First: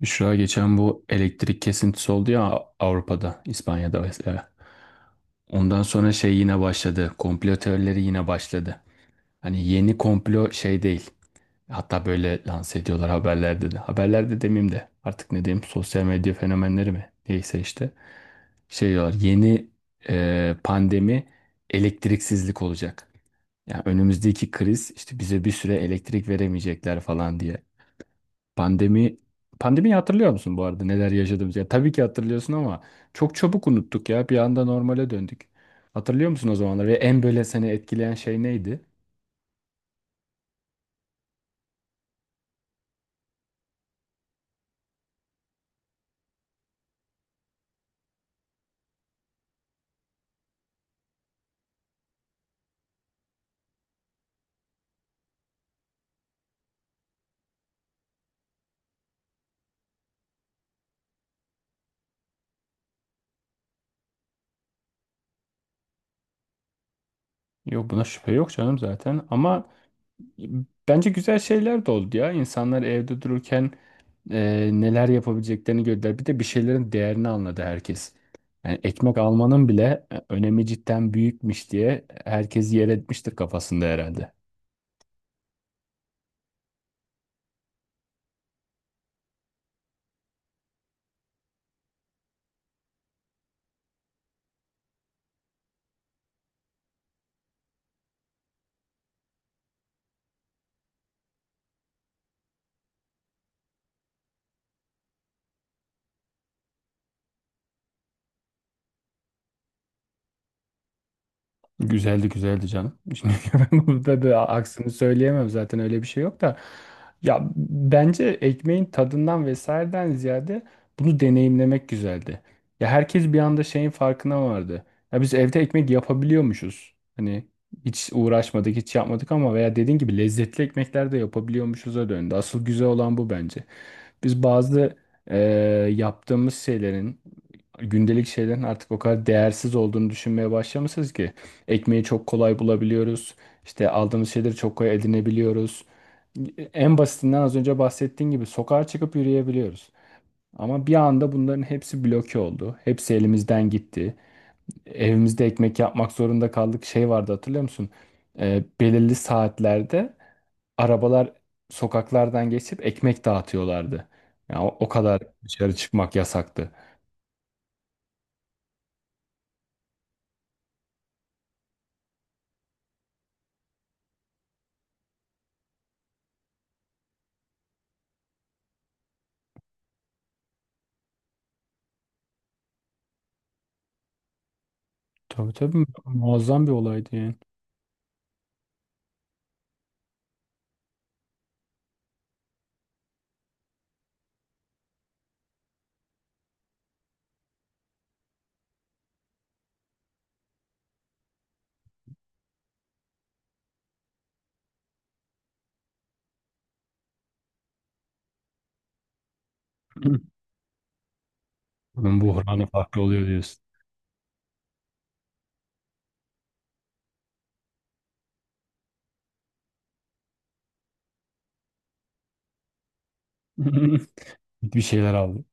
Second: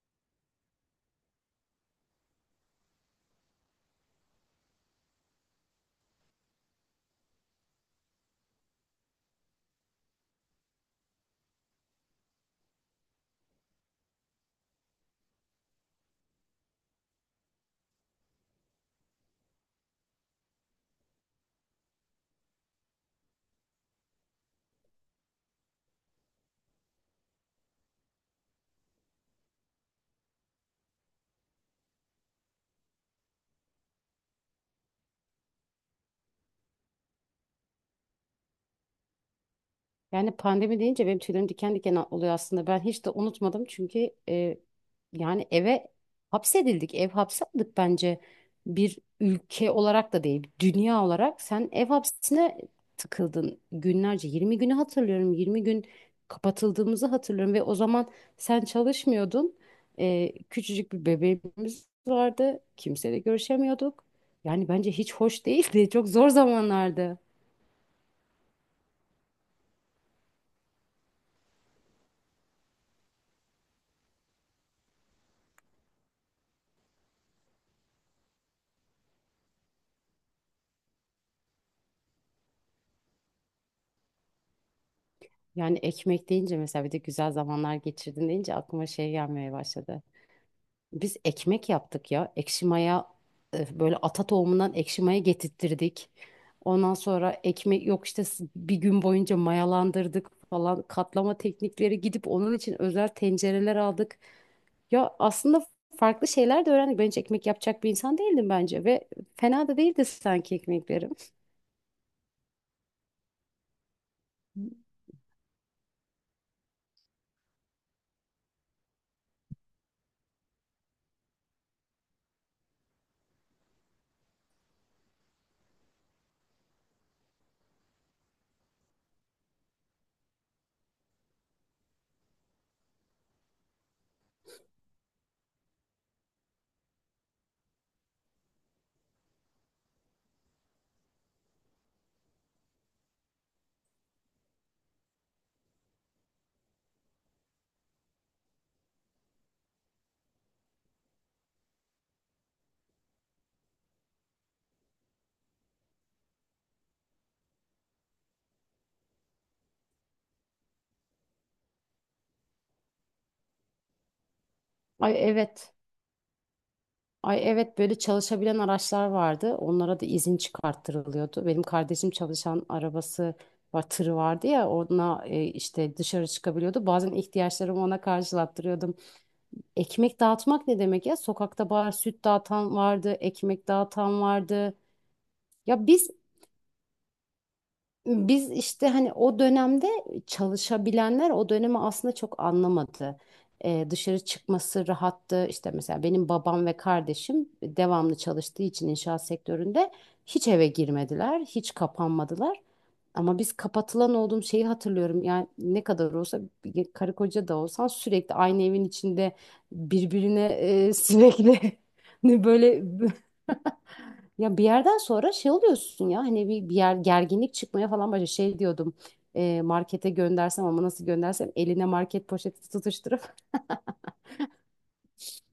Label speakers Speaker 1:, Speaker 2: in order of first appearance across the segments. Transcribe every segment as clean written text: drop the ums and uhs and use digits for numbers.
Speaker 1: Büşra geçen bu elektrik kesintisi oldu ya, Avrupa'da, İspanya'da vesaire. Ondan sonra şey yine başladı. Komplo teorileri yine başladı. Hani yeni komplo şey değil. Hatta böyle lanse ediyorlar haberlerde de. Haberlerde demeyeyim de artık ne diyeyim, sosyal medya fenomenleri mi? Neyse işte. Şey diyorlar, yeni pandemi elektriksizlik olacak. Yani önümüzdeki kriz, işte bize bir süre elektrik veremeyecekler falan diye. Pandemi Pandemiyi hatırlıyor musun bu arada, neler yaşadığımızı? Ya tabii ki hatırlıyorsun ama çok çabuk unuttuk ya. Bir anda normale döndük. Hatırlıyor musun o zamanlar ve en böyle seni etkileyen şey neydi?
Speaker 2: Yani pandemi deyince benim tüylerim diken diken oluyor aslında. Ben hiç de unutmadım çünkü yani eve hapsedildik. Ev hapsi aldık bence. Bir ülke olarak da değil, dünya olarak. Sen ev hapsine tıkıldın günlerce. 20 günü hatırlıyorum. 20 gün kapatıldığımızı hatırlıyorum ve o zaman sen çalışmıyordun. Küçücük bir bebeğimiz vardı. Kimseyle görüşemiyorduk. Yani bence hiç hoş değildi. Çok zor zamanlardı.
Speaker 1: Yok, buna şüphe yok canım zaten ama bence güzel şeyler de oldu ya. İnsanlar evde dururken neler yapabileceklerini gördüler. Bir de bir şeylerin değerini anladı herkes. Yani ekmek almanın bile önemi cidden büyükmüş diye herkes yer etmiştir kafasında herhalde.
Speaker 2: Yani ekmek deyince mesela bir de güzel zamanlar geçirdin deyince aklıma şey gelmeye başladı. Biz ekmek yaptık ya. Ekşi maya böyle ata tohumundan ekşi maya getirttirdik. Ondan sonra ekmek yok işte bir gün boyunca mayalandırdık falan, katlama teknikleri gidip onun için özel tencereler aldık. Ya aslında farklı şeyler de öğrendik. Ben hiç ekmek yapacak bir insan değildim bence ve fena da değildi sanki ekmeklerim.
Speaker 1: Güzeldi, güzeldi canım. Şimdi ben burada bir aksini söyleyemem zaten, öyle bir şey yok da. Ya bence ekmeğin tadından vesaireden ziyade bunu deneyimlemek güzeldi. Ya herkes bir anda şeyin farkına vardı. Ya biz evde ekmek yapabiliyormuşuz. Hani hiç uğraşmadık, hiç yapmadık ama veya dediğin gibi lezzetli ekmekler de yapabiliyormuşuz'a döndü. Asıl güzel olan bu bence. Biz bazı eee, yaptığımız şeylerin, gündelik şeylerin artık o kadar değersiz olduğunu düşünmeye başlamışız ki. Ekmeği çok kolay bulabiliyoruz. İşte aldığımız şeyleri çok kolay edinebiliyoruz. En basitinden, az önce bahsettiğin gibi, sokağa çıkıp yürüyebiliyoruz. Ama bir anda bunların hepsi bloke oldu. Hepsi elimizden gitti. Evimizde ekmek yapmak zorunda kaldık. Şey vardı, hatırlıyor musun? Belirli saatlerde arabalar sokaklardan geçip ekmek dağıtıyorlardı. Ya o
Speaker 2: Ay,
Speaker 1: kadar
Speaker 2: evet.
Speaker 1: dışarı çıkmak yasaktı.
Speaker 2: Ay evet, böyle çalışabilen araçlar vardı. Onlara da izin çıkarttırılıyordu. Benim kardeşim çalışan arabası var, tırı vardı ya, ona işte dışarı çıkabiliyordu. Bazen ihtiyaçlarımı ona karşılattırıyordum. Ekmek dağıtmak ne demek ya? Sokakta bar süt dağıtan vardı, ekmek dağıtan vardı.
Speaker 1: Tabii tabii,
Speaker 2: Ya biz
Speaker 1: muazzam bir olaydı yani.
Speaker 2: Biz işte hani o dönemde çalışabilenler o dönemi aslında çok anlamadı. Dışarı çıkması rahattı. İşte mesela benim babam ve kardeşim devamlı çalıştığı için inşaat sektöründe hiç eve girmediler, hiç kapanmadılar. Ama biz kapatılan olduğum şeyi hatırlıyorum. Yani ne kadar olsa bir karı koca da olsan sürekli aynı evin içinde birbirine sürekli
Speaker 1: Bunun buhranı
Speaker 2: böyle
Speaker 1: farklı oluyor diyorsun.
Speaker 2: Ya bir yerden sonra şey oluyorsun ya, hani bir yer gerginlik çıkmaya falan başlıyor. Şey diyordum, markete göndersem ama nasıl göndersem eline market poşeti tutuşturup.
Speaker 1: Bir şeyler aldı.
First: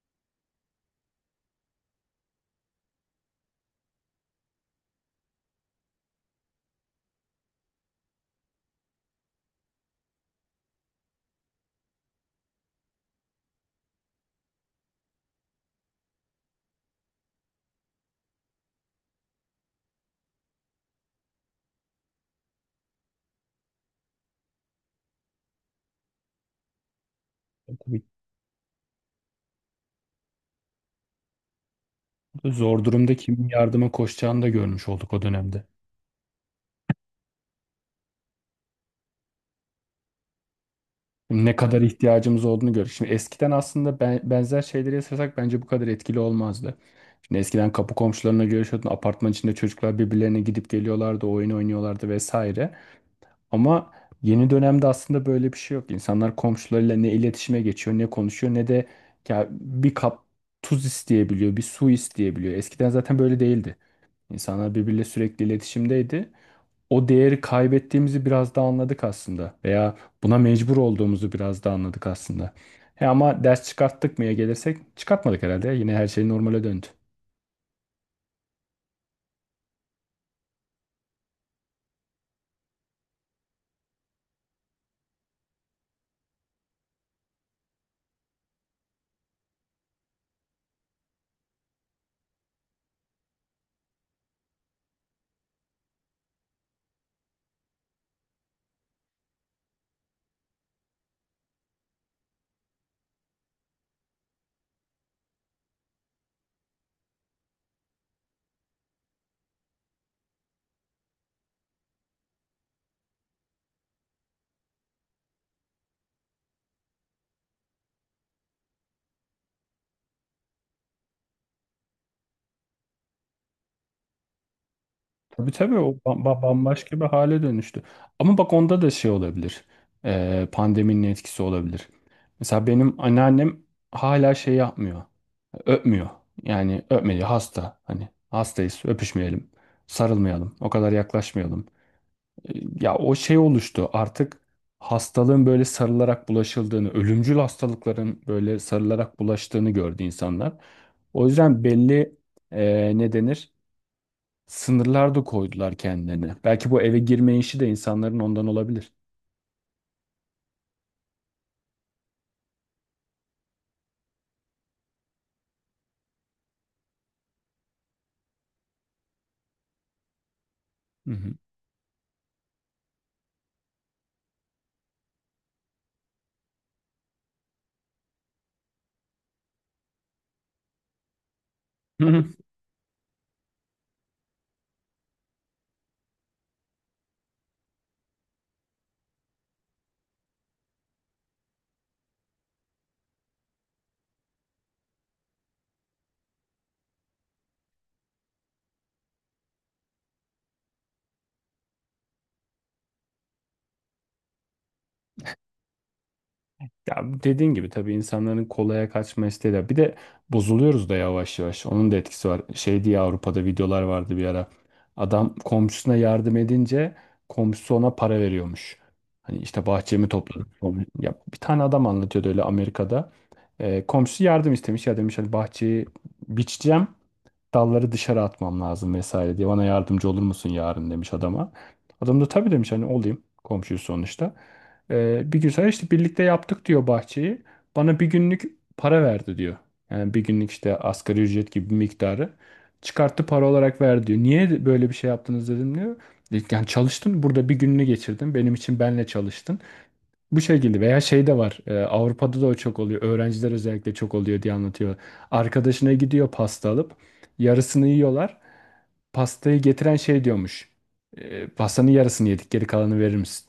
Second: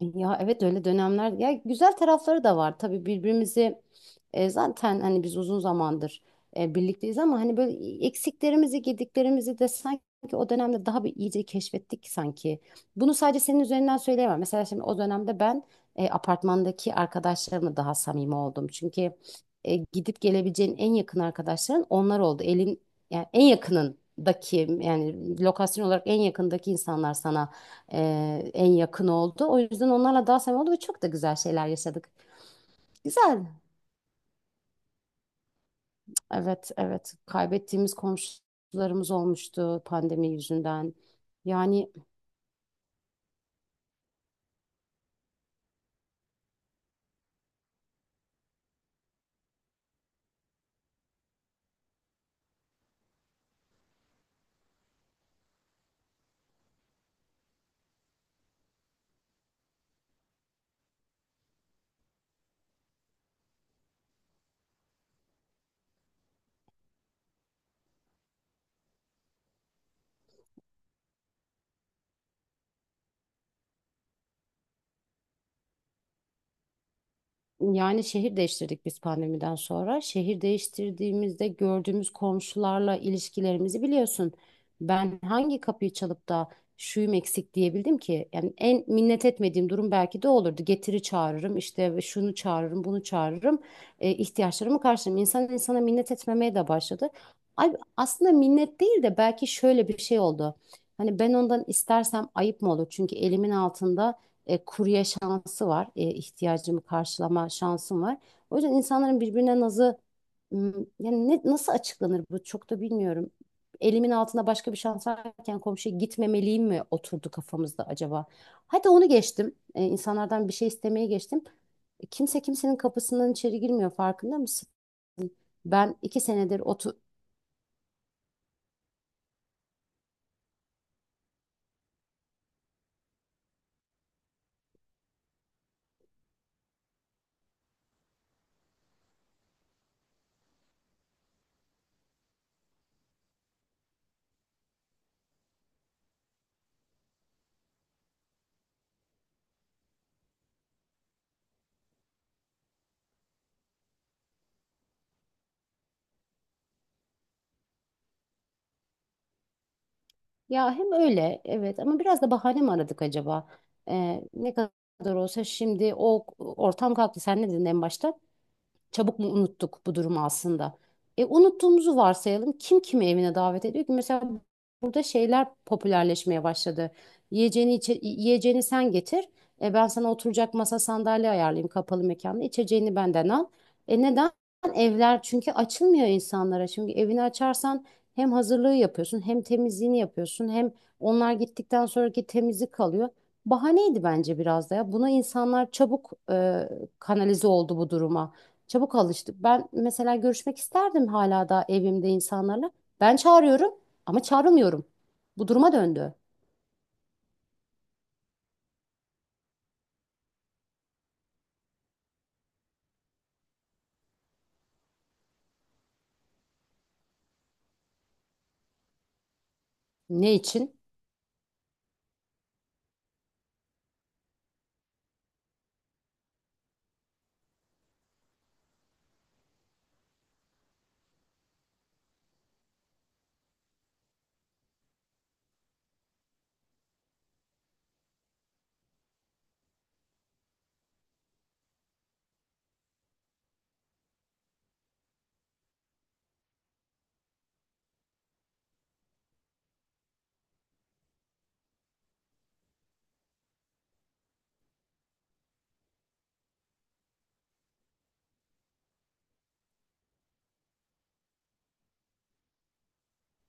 Speaker 2: Ya evet, öyle dönemler ya, güzel tarafları da var tabii. Birbirimizi zaten hani biz uzun zamandır birlikteyiz ama hani böyle eksiklerimizi gediklerimizi de sanki o dönemde daha bir iyice keşfettik sanki. Bunu sadece senin üzerinden söyleyemem. Mesela şimdi o dönemde ben apartmandaki arkadaşlarımla daha samimi oldum. Çünkü gidip gelebileceğin en yakın arkadaşların onlar oldu. Elin, yani en yakınındaki, yani lokasyon olarak en yakındaki insanlar sana
Speaker 1: Tabii,
Speaker 2: e, en yakın oldu. O yüzden onlarla daha samimi oldu ve çok da güzel şeyler yaşadık.
Speaker 1: zor durumda
Speaker 2: Güzel.
Speaker 1: kimin yardıma koşacağını da görmüş olduk o dönemde.
Speaker 2: Evet, evet. Kaybettiğimiz komşularımız olmuştu pandemi yüzünden.
Speaker 1: Ne kadar
Speaker 2: Yani
Speaker 1: ihtiyacımız olduğunu gördük. Şimdi eskiden aslında benzer şeyleri yaşasak bence bu kadar etkili olmazdı. Şimdi eskiden kapı komşularına görüşüyordun. Apartman içinde çocuklar birbirlerine gidip geliyorlardı, oyun oynuyorlardı vesaire. Ama yeni dönemde aslında böyle bir şey yok. İnsanlar komşularıyla ne iletişime geçiyor, ne konuşuyor, ne de ya bir kap tuz isteyebiliyor, bir su isteyebiliyor. Eskiden zaten böyle değildi. İnsanlar birbiriyle sürekli iletişimdeydi. O değeri kaybettiğimizi biraz da anladık aslında. Veya buna mecbur olduğumuzu biraz da anladık aslında. He ama ders çıkarttık mıya gelirsek, çıkartmadık herhalde. Yine her şey normale döndü.
Speaker 2: Yani şehir değiştirdik biz pandemiden sonra. Şehir değiştirdiğimizde gördüğümüz komşularla ilişkilerimizi biliyorsun. Ben hangi kapıyı çalıp da şuyum eksik diyebildim ki? Yani en minnet etmediğim durum belki de olurdu. Getiri çağırırım işte, ve şunu çağırırım, bunu çağırırım. İhtiyaçlarımı karşılarım. İnsan insana minnet etmemeye de başladı. Ay, aslında minnet değil de belki şöyle bir şey oldu. Hani ben ondan istersem ayıp mı olur? Çünkü elimin altında kurye şansı var. İhtiyacımı karşılama şansım var. O yüzden insanların birbirine nazı m, yani ne, nasıl açıklanır bu, çok da bilmiyorum. Elimin altında başka bir şans varken komşuya gitmemeliyim mi oturdu kafamızda acaba? Hadi onu geçtim. İnsanlardan bir şey istemeye geçtim. Kimse kimsenin kapısından içeri girmiyor, farkında mısın?
Speaker 1: Tabii tabii, o
Speaker 2: Ben iki senedir.
Speaker 1: bambaşka bir hale dönüştü. Ama bak, onda da şey olabilir. Pandeminin etkisi olabilir. Mesela benim anneannem hala şey yapmıyor. Öpmüyor. Yani öpmedi hasta. Hani hastayız, öpüşmeyelim. Sarılmayalım. O kadar yaklaşmayalım. Ya o şey oluştu artık, hastalığın böyle sarılarak bulaşıldığını, ölümcül hastalıkların böyle sarılarak bulaştığını gördü insanlar. O yüzden belli ne denir, sınırlar da koydular kendilerine. Belki bu eve girme işi de insanların ondan olabilir.
Speaker 2: Ya hem öyle evet, ama biraz da bahane mi aradık acaba? Ne kadar olsa şimdi o ortam kalktı. Sen ne dedin en başta? Çabuk mu unuttuk bu durumu aslında?
Speaker 1: Hı
Speaker 2: Unuttuğumuzu varsayalım. Kim kimi evine davet ediyor ki? Mesela burada şeyler popülerleşmeye başladı. Yiyeceğini, yiyeceğini sen getir. Ben sana oturacak masa sandalye ayarlayayım kapalı
Speaker 1: hı.
Speaker 2: mekanda. İçeceğini benden al. Neden? Evler çünkü açılmıyor insanlara. Çünkü evini açarsan hem hazırlığı yapıyorsun, hem temizliğini yapıyorsun, hem onlar gittikten sonraki temizlik kalıyor. Bahaneydi bence biraz da ya. Buna insanlar çabuk kanalize oldu bu duruma. Çabuk alıştık. Ben mesela görüşmek isterdim hala da evimde insanlarla. Ben çağırıyorum ama çağrılmıyorum. Bu duruma döndü.
Speaker 1: Ya dediğin gibi tabii, insanların kolaya kaçma isteği de. Bir de bozuluyoruz da yavaş yavaş. Onun da etkisi var. Şey diye Avrupa'da videolar vardı bir ara. Adam komşusuna yardım edince komşusu ona para veriyormuş. Hani işte bahçemi
Speaker 2: Ne
Speaker 1: topladım.
Speaker 2: için?
Speaker 1: Ya bir tane adam anlatıyordu öyle, Amerika'da. Komşusu yardım istemiş. Ya demiş, hani bahçeyi biçeceğim, dalları dışarı atmam lazım vesaire diye, bana yardımcı olur musun yarın, demiş adama. Adam da tabii demiş, hani olayım komşuyu sonuçta. Bir gün sonra işte birlikte yaptık diyor bahçeyi. Bana bir günlük para verdi diyor. Yani bir günlük işte asgari ücret gibi bir miktarı çıkarttı, para olarak verdi diyor. Niye böyle bir şey yaptınız dedim diyor. Yani çalıştın burada, bir gününü geçirdin benim için, benle çalıştın. Bu şekilde veya şey de var. Avrupa'da da o çok oluyor. Öğrenciler özellikle çok oluyor diye anlatıyor. Arkadaşına gidiyor pasta alıp yarısını yiyorlar. Pastayı getiren şey diyormuş. Pastanın yarısını yedik, geri kalanı verir misin?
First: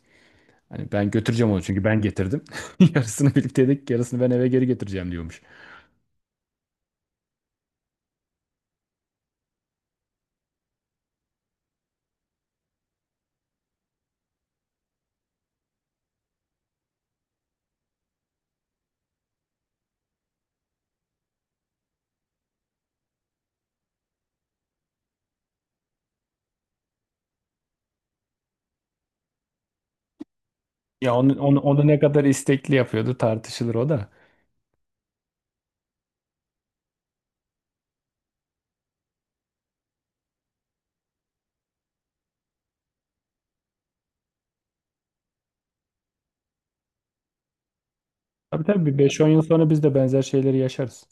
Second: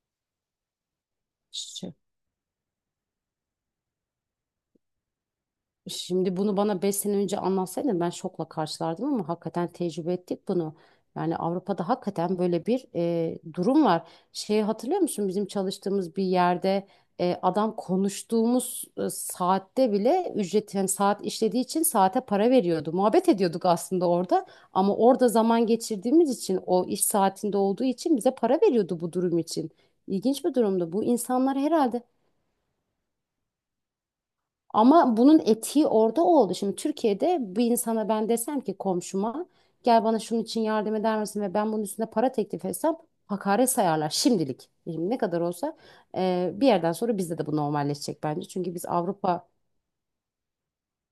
Speaker 1: Hani ben götüreceğim onu çünkü ben getirdim." Yarısını birlikte yedik, yarısını ben eve geri getireceğim diyormuş.
Speaker 2: Şimdi bunu bana 5 sene önce anlatsaydın ben şokla karşılardım, ama hakikaten tecrübe ettik bunu. Yani Avrupa'da hakikaten böyle bir durum var. Şeyi hatırlıyor musun? Bizim çalıştığımız bir yerde adam, konuştuğumuz saatte bile ücret, yani saat işlediği için saate para veriyordu. Muhabbet ediyorduk aslında orada, ama orada zaman geçirdiğimiz için, o iş saatinde olduğu için bize para veriyordu bu durum için. İlginç bir durumdu. Bu
Speaker 1: Ya
Speaker 2: insanlar
Speaker 1: onu ne
Speaker 2: herhalde,
Speaker 1: kadar istekli yapıyordu tartışılır o da.
Speaker 2: ama bunun etiği orada oldu. Şimdi Türkiye'de bir insana ben desem ki komşuma, gel bana şunun için yardım eder misin, ve ben bunun üstüne para teklif etsem hakaret sayarlar şimdilik. Şimdi ne kadar olsa bir yerden sonra bizde de bu normalleşecek bence.
Speaker 1: Tabii
Speaker 2: Çünkü
Speaker 1: tabii,
Speaker 2: biz
Speaker 1: bir 5-10 yıl
Speaker 2: Avrupa.
Speaker 1: sonra biz de benzer şeyleri yaşarız.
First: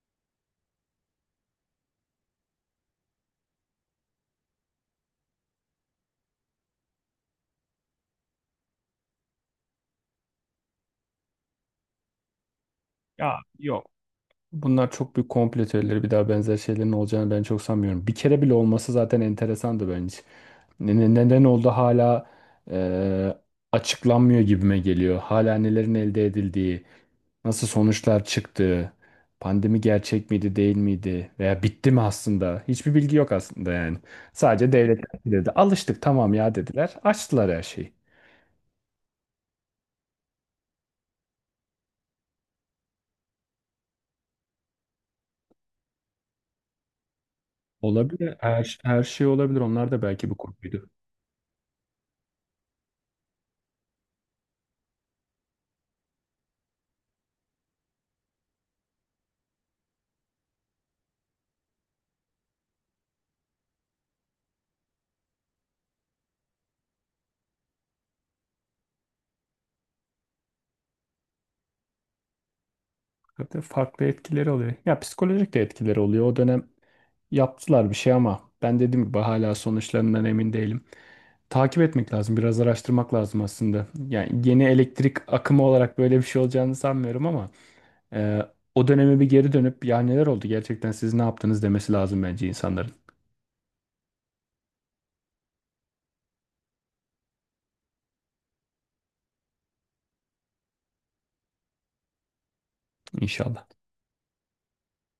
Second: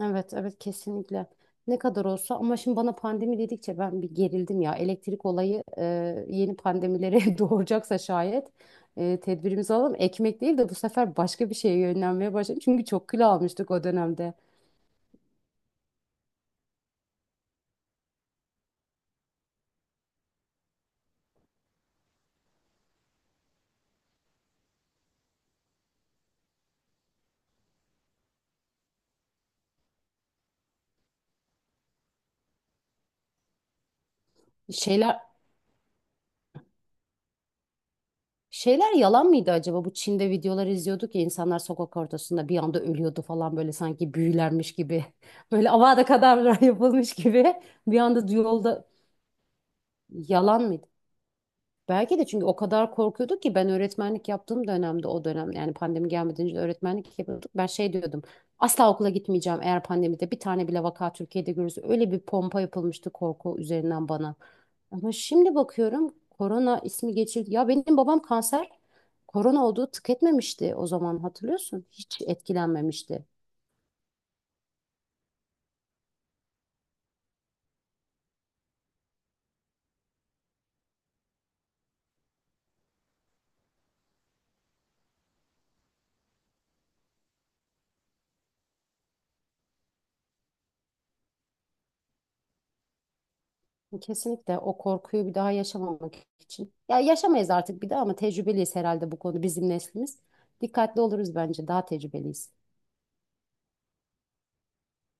Speaker 2: Evet, evet, kesinlikle. Ne kadar olsa. Ama şimdi bana pandemi dedikçe ben bir gerildim ya. Elektrik olayı yeni pandemilere doğuracaksa şayet, tedbirimizi alalım. Ekmek değil de bu sefer başka bir şeye yönlenmeye başladım. Çünkü çok kilo
Speaker 1: Ya
Speaker 2: almıştık o
Speaker 1: yok.
Speaker 2: dönemde.
Speaker 1: Bunlar çok büyük komplo teorileri. Bir daha benzer şeylerin olacağını ben çok sanmıyorum. Bir kere bile olması zaten enteresandı bence. Neden oldu hala e, açıklanmıyor gibime geliyor. Hala nelerin elde edildiği, nasıl sonuçlar çıktığı, pandemi gerçek miydi değil miydi veya bitti mi aslında? Hiçbir bilgi yok aslında yani. Sadece
Speaker 2: Şeyler
Speaker 1: devletler dedi. Alıştık tamam ya dediler. Açtılar her şeyi.
Speaker 2: şeyler yalan mıydı acaba? Bu Çin'de videolar izliyorduk ya, insanlar sokak ortasında bir anda ölüyordu falan, böyle sanki büyülenmiş gibi. Böyle Avada Kedavra yapılmış gibi bir anda
Speaker 1: Olabilir.
Speaker 2: yolda.
Speaker 1: Her şey olabilir. Onlar da belki bu
Speaker 2: Yalan
Speaker 1: konuydu.
Speaker 2: mıydı? Belki de, çünkü o kadar korkuyorduk ki. Ben öğretmenlik yaptığım dönemde, o dönem, yani pandemi gelmeden önce de öğretmenlik yapıyorduk. Ben şey diyordum, asla okula gitmeyeceğim eğer pandemide bir tane bile vaka Türkiye'de görürüz. Öyle bir pompa yapılmıştı korku üzerinden bana. Ama şimdi bakıyorum, korona ismi geçildi. Ya benim babam kanser, korona olduğu tık etmemişti o zaman, hatırlıyorsun. Hiç etkilenmemişti.
Speaker 1: Tabii farklı etkileri oluyor. Ya psikolojik de etkileri oluyor. O dönem yaptılar bir şey ama ben, dediğim gibi, hala sonuçlarından emin değilim. Takip etmek lazım, biraz araştırmak lazım aslında. Yani yeni elektrik akımı olarak böyle bir şey olacağını sanmıyorum ama e, o döneme bir geri dönüp ya neler oldu gerçekten, siz ne yaptınız demesi lazım bence insanların.
Speaker 2: Kesinlikle o korkuyu bir daha yaşamamak için. Ya yaşamayız artık bir daha ama, tecrübeliyiz herhalde bu konu bizim neslimiz. Dikkatli oluruz, bence daha tecrübeliyiz.
Speaker 1: İnşallah.